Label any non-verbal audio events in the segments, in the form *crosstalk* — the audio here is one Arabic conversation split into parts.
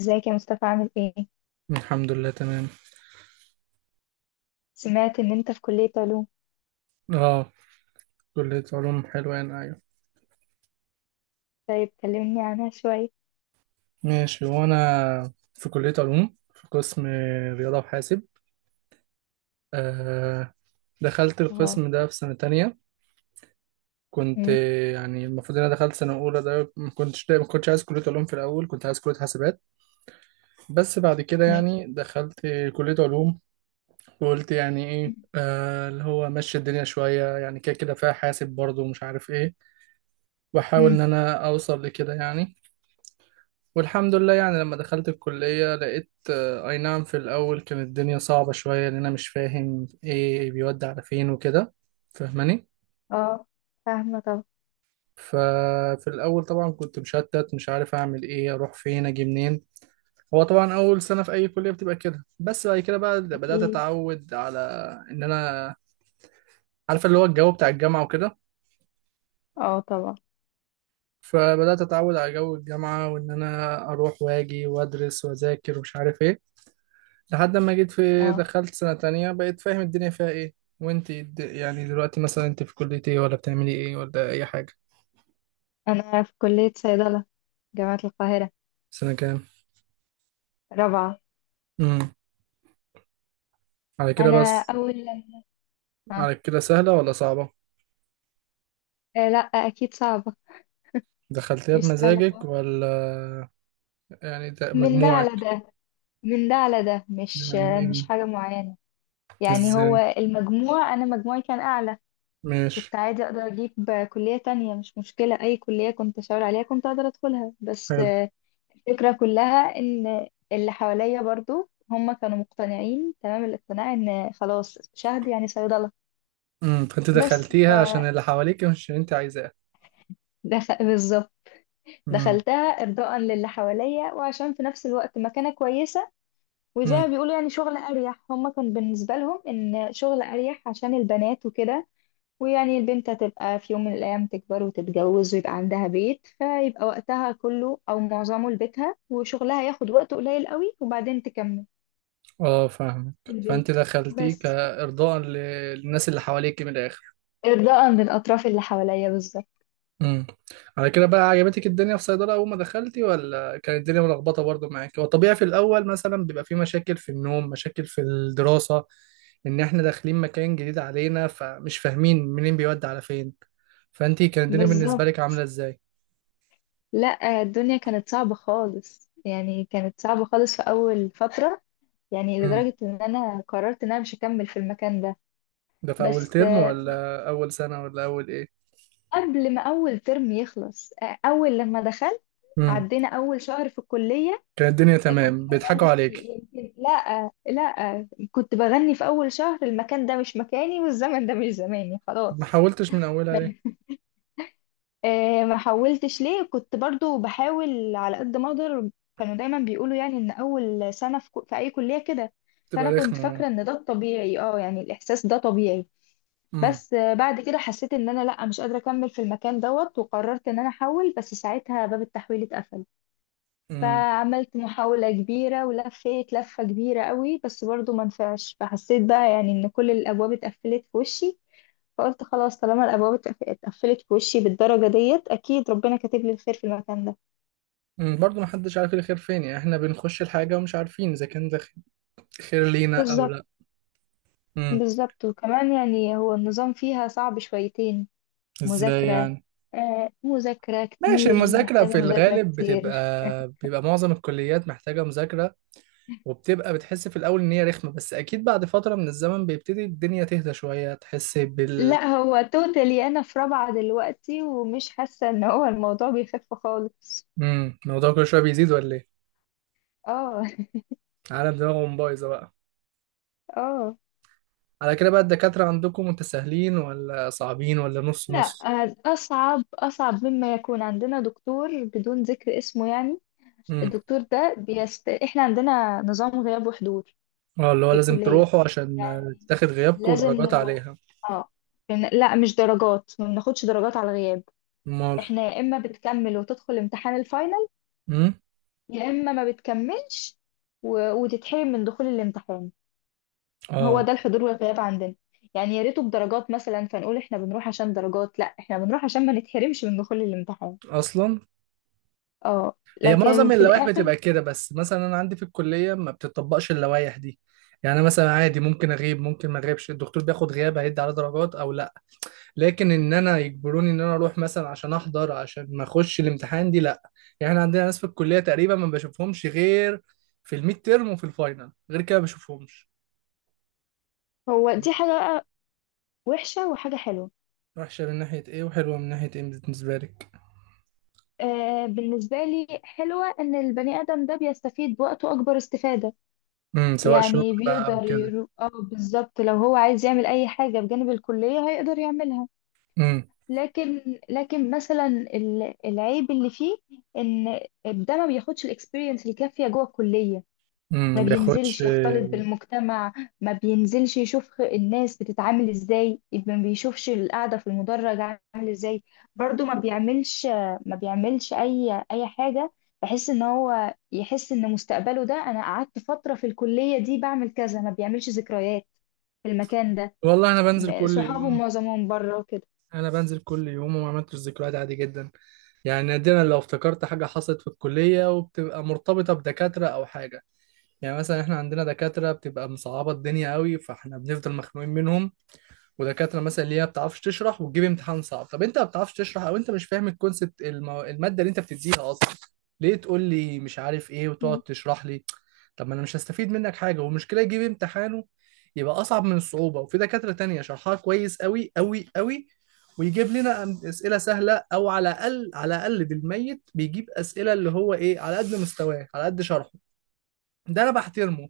ازيك يا مصطفى عامل ايه؟ الحمد لله تمام. سمعت ان انت في كلية علوم. اه، كلية علوم حلوان، ايوه. طيب كلمني عنها شوية. ماشي، وانا في كلية علوم في قسم رياضة وحاسب. آه، دخلت اه. القسم ده في سنة تانية. كنت مم. يعني المفروض ان انا دخلت سنة اولى، ده ما كنتش عايز كلية علوم في الاول، كنت عايز كلية حاسبات. بس بعد كده ماشي. يعني دخلت كلية علوم وقلت يعني ايه اللي هو مشي الدنيا شوية، يعني كده كده فيها حاسب برضه ومش عارف ايه، واحاول مم. ان انا اوصل لكده يعني. والحمد لله، يعني لما دخلت الكلية لقيت أي نعم، في الأول كانت الدنيا صعبة شوية، لأن أنا مش فاهم إيه بيودي على فين وكده. فاهماني؟ اه، فاهمة طبعا. ففي الأول طبعا كنت مشتت، مش عارف أعمل إيه، أروح فين، أجي منين. هو طبعا أول سنة في أي كلية بتبقى كده، بس بعد كده بقى بدأت اكيد. أتعود على إن أنا عارف اللي هو الجو بتاع الجامعة وكده. اه طبعا. فبدأت أتعود على جو الجامعة، وإن أنا أروح وأجي وأدرس وأذاكر ومش عارف إيه، لحد ما جيت في اه، دخلت سنة تانية بقيت فاهم الدنيا فيها ايه. وانت يعني دلوقتي مثلا انت في كلية ايه، ولا بتعملي ايه، ولا اي حاجة؟ انا في كلية صيدلة، جامعة القاهرة. سنة كام؟ رابعة. امم، على كده انا بس. اول لما آه. على كده سهلة ولا صعبة؟ آه لا اكيد صعبة. دخلتيها مش سهلة خالص. بمزاجك ولا؟ يعني ده من ده على مجموعك؟ ده، من ده على ده مش يعني إيه؟ مش حاجة معينة. يعني هو ازاي؟ المجموع، انا مجموعي كان اعلى. ماشي. كنت عادي اقدر اجيب كلية تانية، مش مشكلة. اي كلية كنت اشاور عليها كنت اقدر ادخلها. بس حلو. آه، الفكرة كلها ان اللي حواليا برضو هم كانوا مقتنعين تمام الاقتناع ان خلاص شهد يعني صيدلة. امم، فانت بس ف دخلتيها عشان اللي حواليك مش اللي انت عايزاه. بالظبط، امم. دخلتها ارضاء للي حواليا، وعشان في نفس الوقت مكانة كويسة. وزي ما امم، بيقولوا يعني شغل اريح، هم كان بالنسبة لهم ان شغل اريح عشان البنات وكده. ويعني البنت هتبقى في يوم من الأيام تكبر وتتجوز ويبقى عندها بيت، فيبقى وقتها كله أو معظمه لبيتها، وشغلها ياخد وقت قليل قوي، وبعدين تكمل اه فاهمك. في فانت البيت. دخلتيه بس كارضاء للناس اللي حواليك من الاخر. إرضاء للأطراف اللي حواليا بالظبط. امم، على كده بقى عجبتك الدنيا في صيدلة أول ما دخلتي، ولا كانت الدنيا ملخبطة برضو معاكي؟ هو طبيعي في الأول مثلا بيبقى في مشاكل في النوم، مشاكل في الدراسة، إن إحنا داخلين مكان جديد علينا فمش فاهمين منين بيودي على فين. فأنتي كانت الدنيا بالنسبة بالظبط. لك عاملة إزاي؟ لا، الدنيا كانت صعبة خالص، يعني كانت صعبة خالص في أول فترة. يعني امم، لدرجة إن أنا قررت إن أنا مش هكمل في المكان ده. ده في أول بس ترم آه، ولا أول سنة ولا أول إيه؟ قبل ما أول ترم يخلص، أول لما دخلت، امم، عدينا أول شهر في الكلية، كانت الدنيا كنت تمام، بيضحكوا بغني. عليكي؟ يمكن لا كنت بغني في أول شهر، المكان ده مش مكاني والزمن ده مش زماني، طب ما خلاص. حاولتش من أولها ليه؟ ما حولتش ليه، كنت برضو بحاول على قد ما أقدر. كانوا دايما بيقولوا يعني إن أول سنة في أي كلية كده. فأنا تبقى كنت رخمة. فاكرة إن ده الطبيعي، اه يعني الإحساس ده طبيعي. امم. بس بعد كده حسيت إن أنا لا مش قادرة أكمل في المكان دوت، وقررت إن أنا أحول، بس ساعتها باب التحويل اتقفل. امم، فعملت محاولة كبيرة ولفيت لفة كبيرة قوي، بس برضو ما نفعش. فحسيت بقى يعني ان كل الابواب اتقفلت في وشي. فقلت خلاص، طالما اتقفلت في وشي بالدرجة ديت، اكيد ربنا كاتب لي الخير في المكان ده. برضه محدش عارف الخير فين، يعني احنا بنخش الحاجة ومش عارفين إذا كان ده خير لينا او بالظبط. لا. امم. بالظبط. وكمان يعني هو النظام فيها صعب شويتين. ازاي مذاكرة. يعني؟ آه مذاكرة ماشي، كتير، المذاكرة محتاجة في مذاكرة الغالب بتبقى، كتير. بيبقى معظم الكليات محتاجة مذاكرة، وبتبقى بتحس في الأول إن هي رخمة، بس أكيد بعد فترة من الزمن بيبتدي الدنيا تهدى شوية، تحس لا بال... هو توتالي، انا في رابعة دلوقتي ومش حاسة ان هو الموضوع بيخف خالص. امم، الموضوع كل شوية بيزيد ولا إيه؟ اه. عالم دماغهم بايظة بقى. *laughs* اه. على كده بقى الدكاترة عندكم متساهلين ولا صعبين ولا نص لا نص؟ أصعب، أصعب مما يكون. عندنا دكتور بدون ذكر اسمه يعني، امم. الدكتور ده إحنا عندنا نظام غياب وحضور اه اللي هو في لازم الكلية، تروحوا عشان يعني تاخد غيابكم لازم ودرجات نروح. عليها. اه. لا مش درجات، ما بناخدش درجات على الغياب. أمال؟ إحنا يا إما بتكمل وتدخل امتحان الفاينل، امم. يا إما ما بتكملش وتتحرم من دخول الامتحان. هو اه. ده الحضور والغياب عندنا. يعني يا ريته بدرجات مثلا فنقول إحنا بنروح عشان درجات، لا إحنا بنروح عشان ما نتحرمش من دخول الامتحان. أصلا. اه. هي لكن معظم في اللوائح الاخر. بتبقى كده، بس مثلا انا عندي في الكليه ما بتطبقش اللوائح دي. يعني أنا مثلا عادي ممكن اغيب، ممكن ما اغيبش. الدكتور بياخد غياب هيدي على درجات او لا، لكن ان انا يجبروني ان انا اروح مثلا عشان احضر، عشان ما اخش الامتحان، دي لا. يعني احنا عندنا ناس في الكليه تقريبا ما بشوفهمش غير في الميد تيرم وفي الفاينل، غير كده ما بشوفهمش. هو دي حاجه بقى وحشه وحاجه حلوه. وحشه من ناحيه ايه، وحلوه من ناحيه ايه بالنسبه لك؟ آه بالنسبه لي حلوه ان البني ادم ده بيستفيد بوقته اكبر استفاده. امم، سواء شغل يعني بقى او كده. اه بالظبط، لو هو عايز يعمل اي حاجه بجانب الكليه هيقدر يعملها. امم. لكن، مثلا العيب اللي فيه، ان ده ما بياخدش الاكسبيرينس الكافيه جوه الكليه. امم، ما ما بينزلش بياخدش. يختلط بالمجتمع، ما بينزلش يشوف الناس بتتعامل ازاي، ما بيشوفش القعدة في المدرج عامل ازاي. برضو ما بيعملش، ما بيعملش اي حاجة. بحس ان هو يحس ان مستقبله ده، انا قعدت فترة في الكلية دي بعمل كذا، ما بيعملش ذكريات في المكان ده. والله انا بنزل كل صحابه يوم. معظمهم بره وكده. انا بنزل كل يوم وما عملتش ذكريات، عادي جدا. يعني نادرا لو افتكرت حاجه حصلت في الكليه، وبتبقى مرتبطه بدكاتره او حاجه. يعني مثلا احنا عندنا دكاتره بتبقى مصعبه الدنيا قوي، فاحنا بنفضل مخنوقين منهم. ودكاتره مثلا اللي هي ما بتعرفش تشرح وتجيب امتحان صعب. طب انت ما بتعرفش تشرح، او انت مش فاهم الكونسبت الماده اللي انت بتديها اصلا، ليه تقول لي مش عارف ايه مم. وتقعد تشرح لي؟ طب ما انا مش هستفيد منك حاجه، والمشكله يجيب امتحانه يبقى اصعب من الصعوبه. وفي دكاتره تانية شرحها كويس قوي قوي قوي، ويجيب لنا اسئله سهله، او على الاقل على الاقل بالميت بيجيب اسئله اللي هو ايه، على قد مستواه، على قد شرحه. ده انا بحترمه.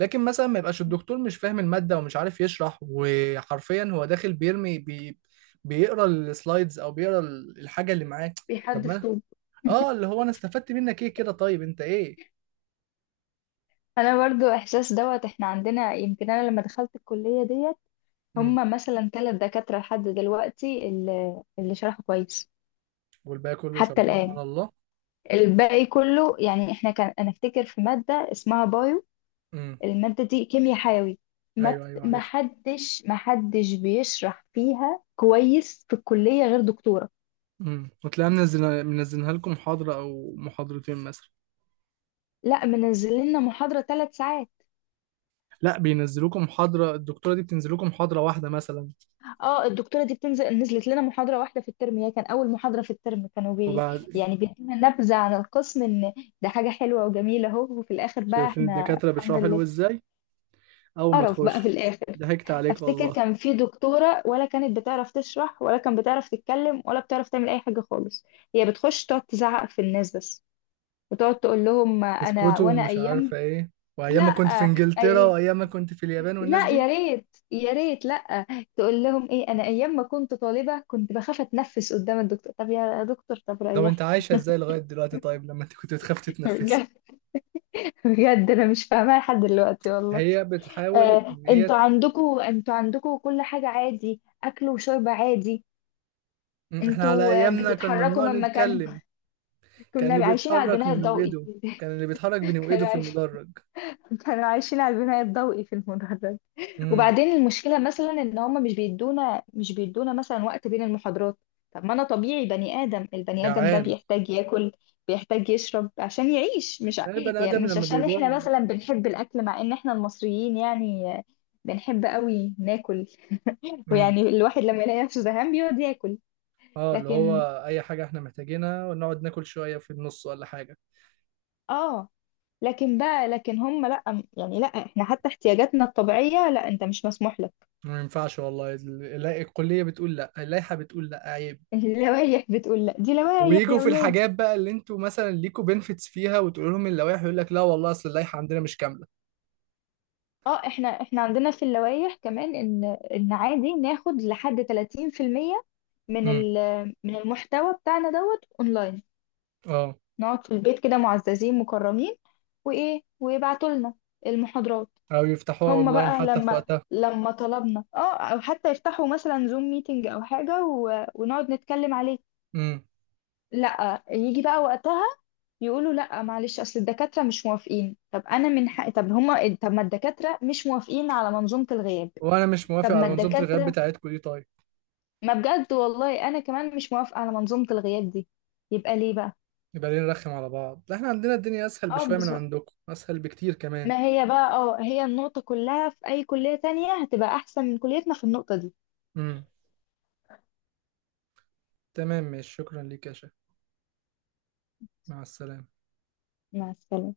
لكن مثلا ما يبقاش الدكتور مش فاهم المادة ومش عارف يشرح، وحرفيا هو داخل بيرمي بي، بيقرا السلايدز او بيقرا الحاجة اللي معاه. طب ما بيحدف أنا- طوب. اه اللي هو انا استفدت منك ايه كده، طيب انت ايه. انا برضو احساس دوت. احنا عندنا يمكن، انا لما دخلت الكلية ديت، امم. هم مثلا ثلاث دكاترة لحد دلوقتي اللي شرحوا كويس. والباقي كله حتى شرحهم الآن. على الله. الباقي كله يعني. احنا كان، انا افتكر في مادة اسمها بايو، امم. المادة دي كيمياء حيوي، ايوه ايوه ما عارف. حدش ما حدش بيشرح فيها كويس في الكلية غير دكتورة. امم، وتلاقيها منزلها لكم محاضرة او محاضرتين مثلا. لا منزل لنا محاضرة ثلاث ساعات. لا، بينزلوكم محاضرة، الدكتورة دي بتنزلوكم محاضرة واحدة مثلا. اه الدكتورة دي بتنزل، نزلت لنا محاضرة واحدة في الترم، هي كان أول محاضرة في الترم، كانوا بي وبعد؟ يعني بيدينا نبذة عن القسم، إن ده حاجة حلوة وجميلة أهو، وفي الآخر بقى شايفين إحنا الدكاترة الحمد بيشرحوا لله حلو ازاي اول ما قرف بقى في تخش؟ الاخر. ضحكت عليك افتكر والله. كان في دكتوره، ولا كانت بتعرف تشرح ولا كانت بتعرف تتكلم ولا بتعرف تعمل اي حاجه خالص. هي بتخش تقعد تزعق في الناس بس، وتقعد تقول لهم انا، اسكوتو وانا ومش ايام. عارفة ايه. لا. وايام ما كنت في انجلترا، اي. وايام ما كنت في اليابان، والناس لا يا دي. ريت يا ريت لا تقول لهم ايه، انا ايام ما كنت طالبه كنت بخاف اتنفس قدام الدكتور. طب يا دكتور طب طب انت ريحني. عايشة ازاي لغاية دلوقتي طيب، لما انت كنت بتخاف *laughs* تتنفسي؟ بجد. بجد انا مش فاهماها لحد دلوقتي والله. هي بتحاول آه، ان هي... انتوا عندكوا كل حاجه عادي، اكل وشرب عادي، احنا على انتوا ايامنا كان بتتحركوا ممنوع من مكانكم. نتكلم. *laughs* كان اللي كنا عايشين على بيتحرك البناء من الضوئي. وايده، كان اللي بيتحرك بين *laughs* كانوا وايده في عايشين، المدرج. كانوا عايشين على البناء الضوئي في المدرج. امم. وبعدين المشكلة مثلا ان هم مش بيدونا مثلا وقت بين المحاضرات. طب ما انا طبيعي، بني آدم، البني آدم ده جعان. بيحتاج ياكل، بيحتاج يشرب عشان يعيش. مش ع- يعني البني يعني ادم مش لما عشان احنا بيجوع. مثلا بنحب الاكل، مع ان احنا المصريين يعني بنحب قوي ناكل، امم، ويعني الواحد لما يلاقي نفسه زهقان بيقعد ياكل. اه اللي هو لكن اي حاجة احنا محتاجينها، ونقعد ناكل شوية في النص ولا حاجة. اه، لكن هم لا. يعني لا، احنا حتى احتياجاتنا الطبيعية، لا انت مش مسموح لك. ما ينفعش والله. الكلية بتقول لا، اللائحة بتقول لا، عيب. *laughs* اللوايح بتقول لا، دي لوايح ويجوا يا في ولادي. الحاجات بقى اللي انتوا مثلا ليكوا بنفيتس فيها، وتقول لهم اللوائح، يقول لك لا. والله اصل اللائحه عندنا مش كامله. اه، احنا عندنا في اللوايح كمان ان، عادي ناخد لحد 30% من امم. من المحتوى بتاعنا دوت اونلاين. اه. نقعد في البيت كده معززين مكرمين، وايه، ويبعتوا لنا المحاضرات. او يفتحوها هم اونلاين بقى حتى في لما، وقتها. لما طلبنا اه او حتى يفتحوا مثلا زوم ميتنج او حاجة ونقعد نتكلم عليه، امم. لا يجي بقى وقتها يقولوا لا معلش اصل الدكاتره مش موافقين. طب انا من حق، طب هما، طب ما الدكاتره مش موافقين على منظومه الغياب. وانا مش طب موافق ما على منظومه الغياب الدكاتره بتاعتكم دي، طيب ما بجد والله انا كمان مش موافقه على منظومه الغياب دي، يبقى ليه بقى. يبقى ليه نرخم على بعض؟ لا احنا عندنا الدنيا اسهل اه بشويه من بالظبط. عندكم، اسهل بكتير كمان. ما هي بقى اه هي النقطه كلها، في اي كليه تانية هتبقى احسن من كليتنا في النقطه دي. امم. تمام ماشي، شكرا ليك يا شيخ. مع السلامه. مع السلامه.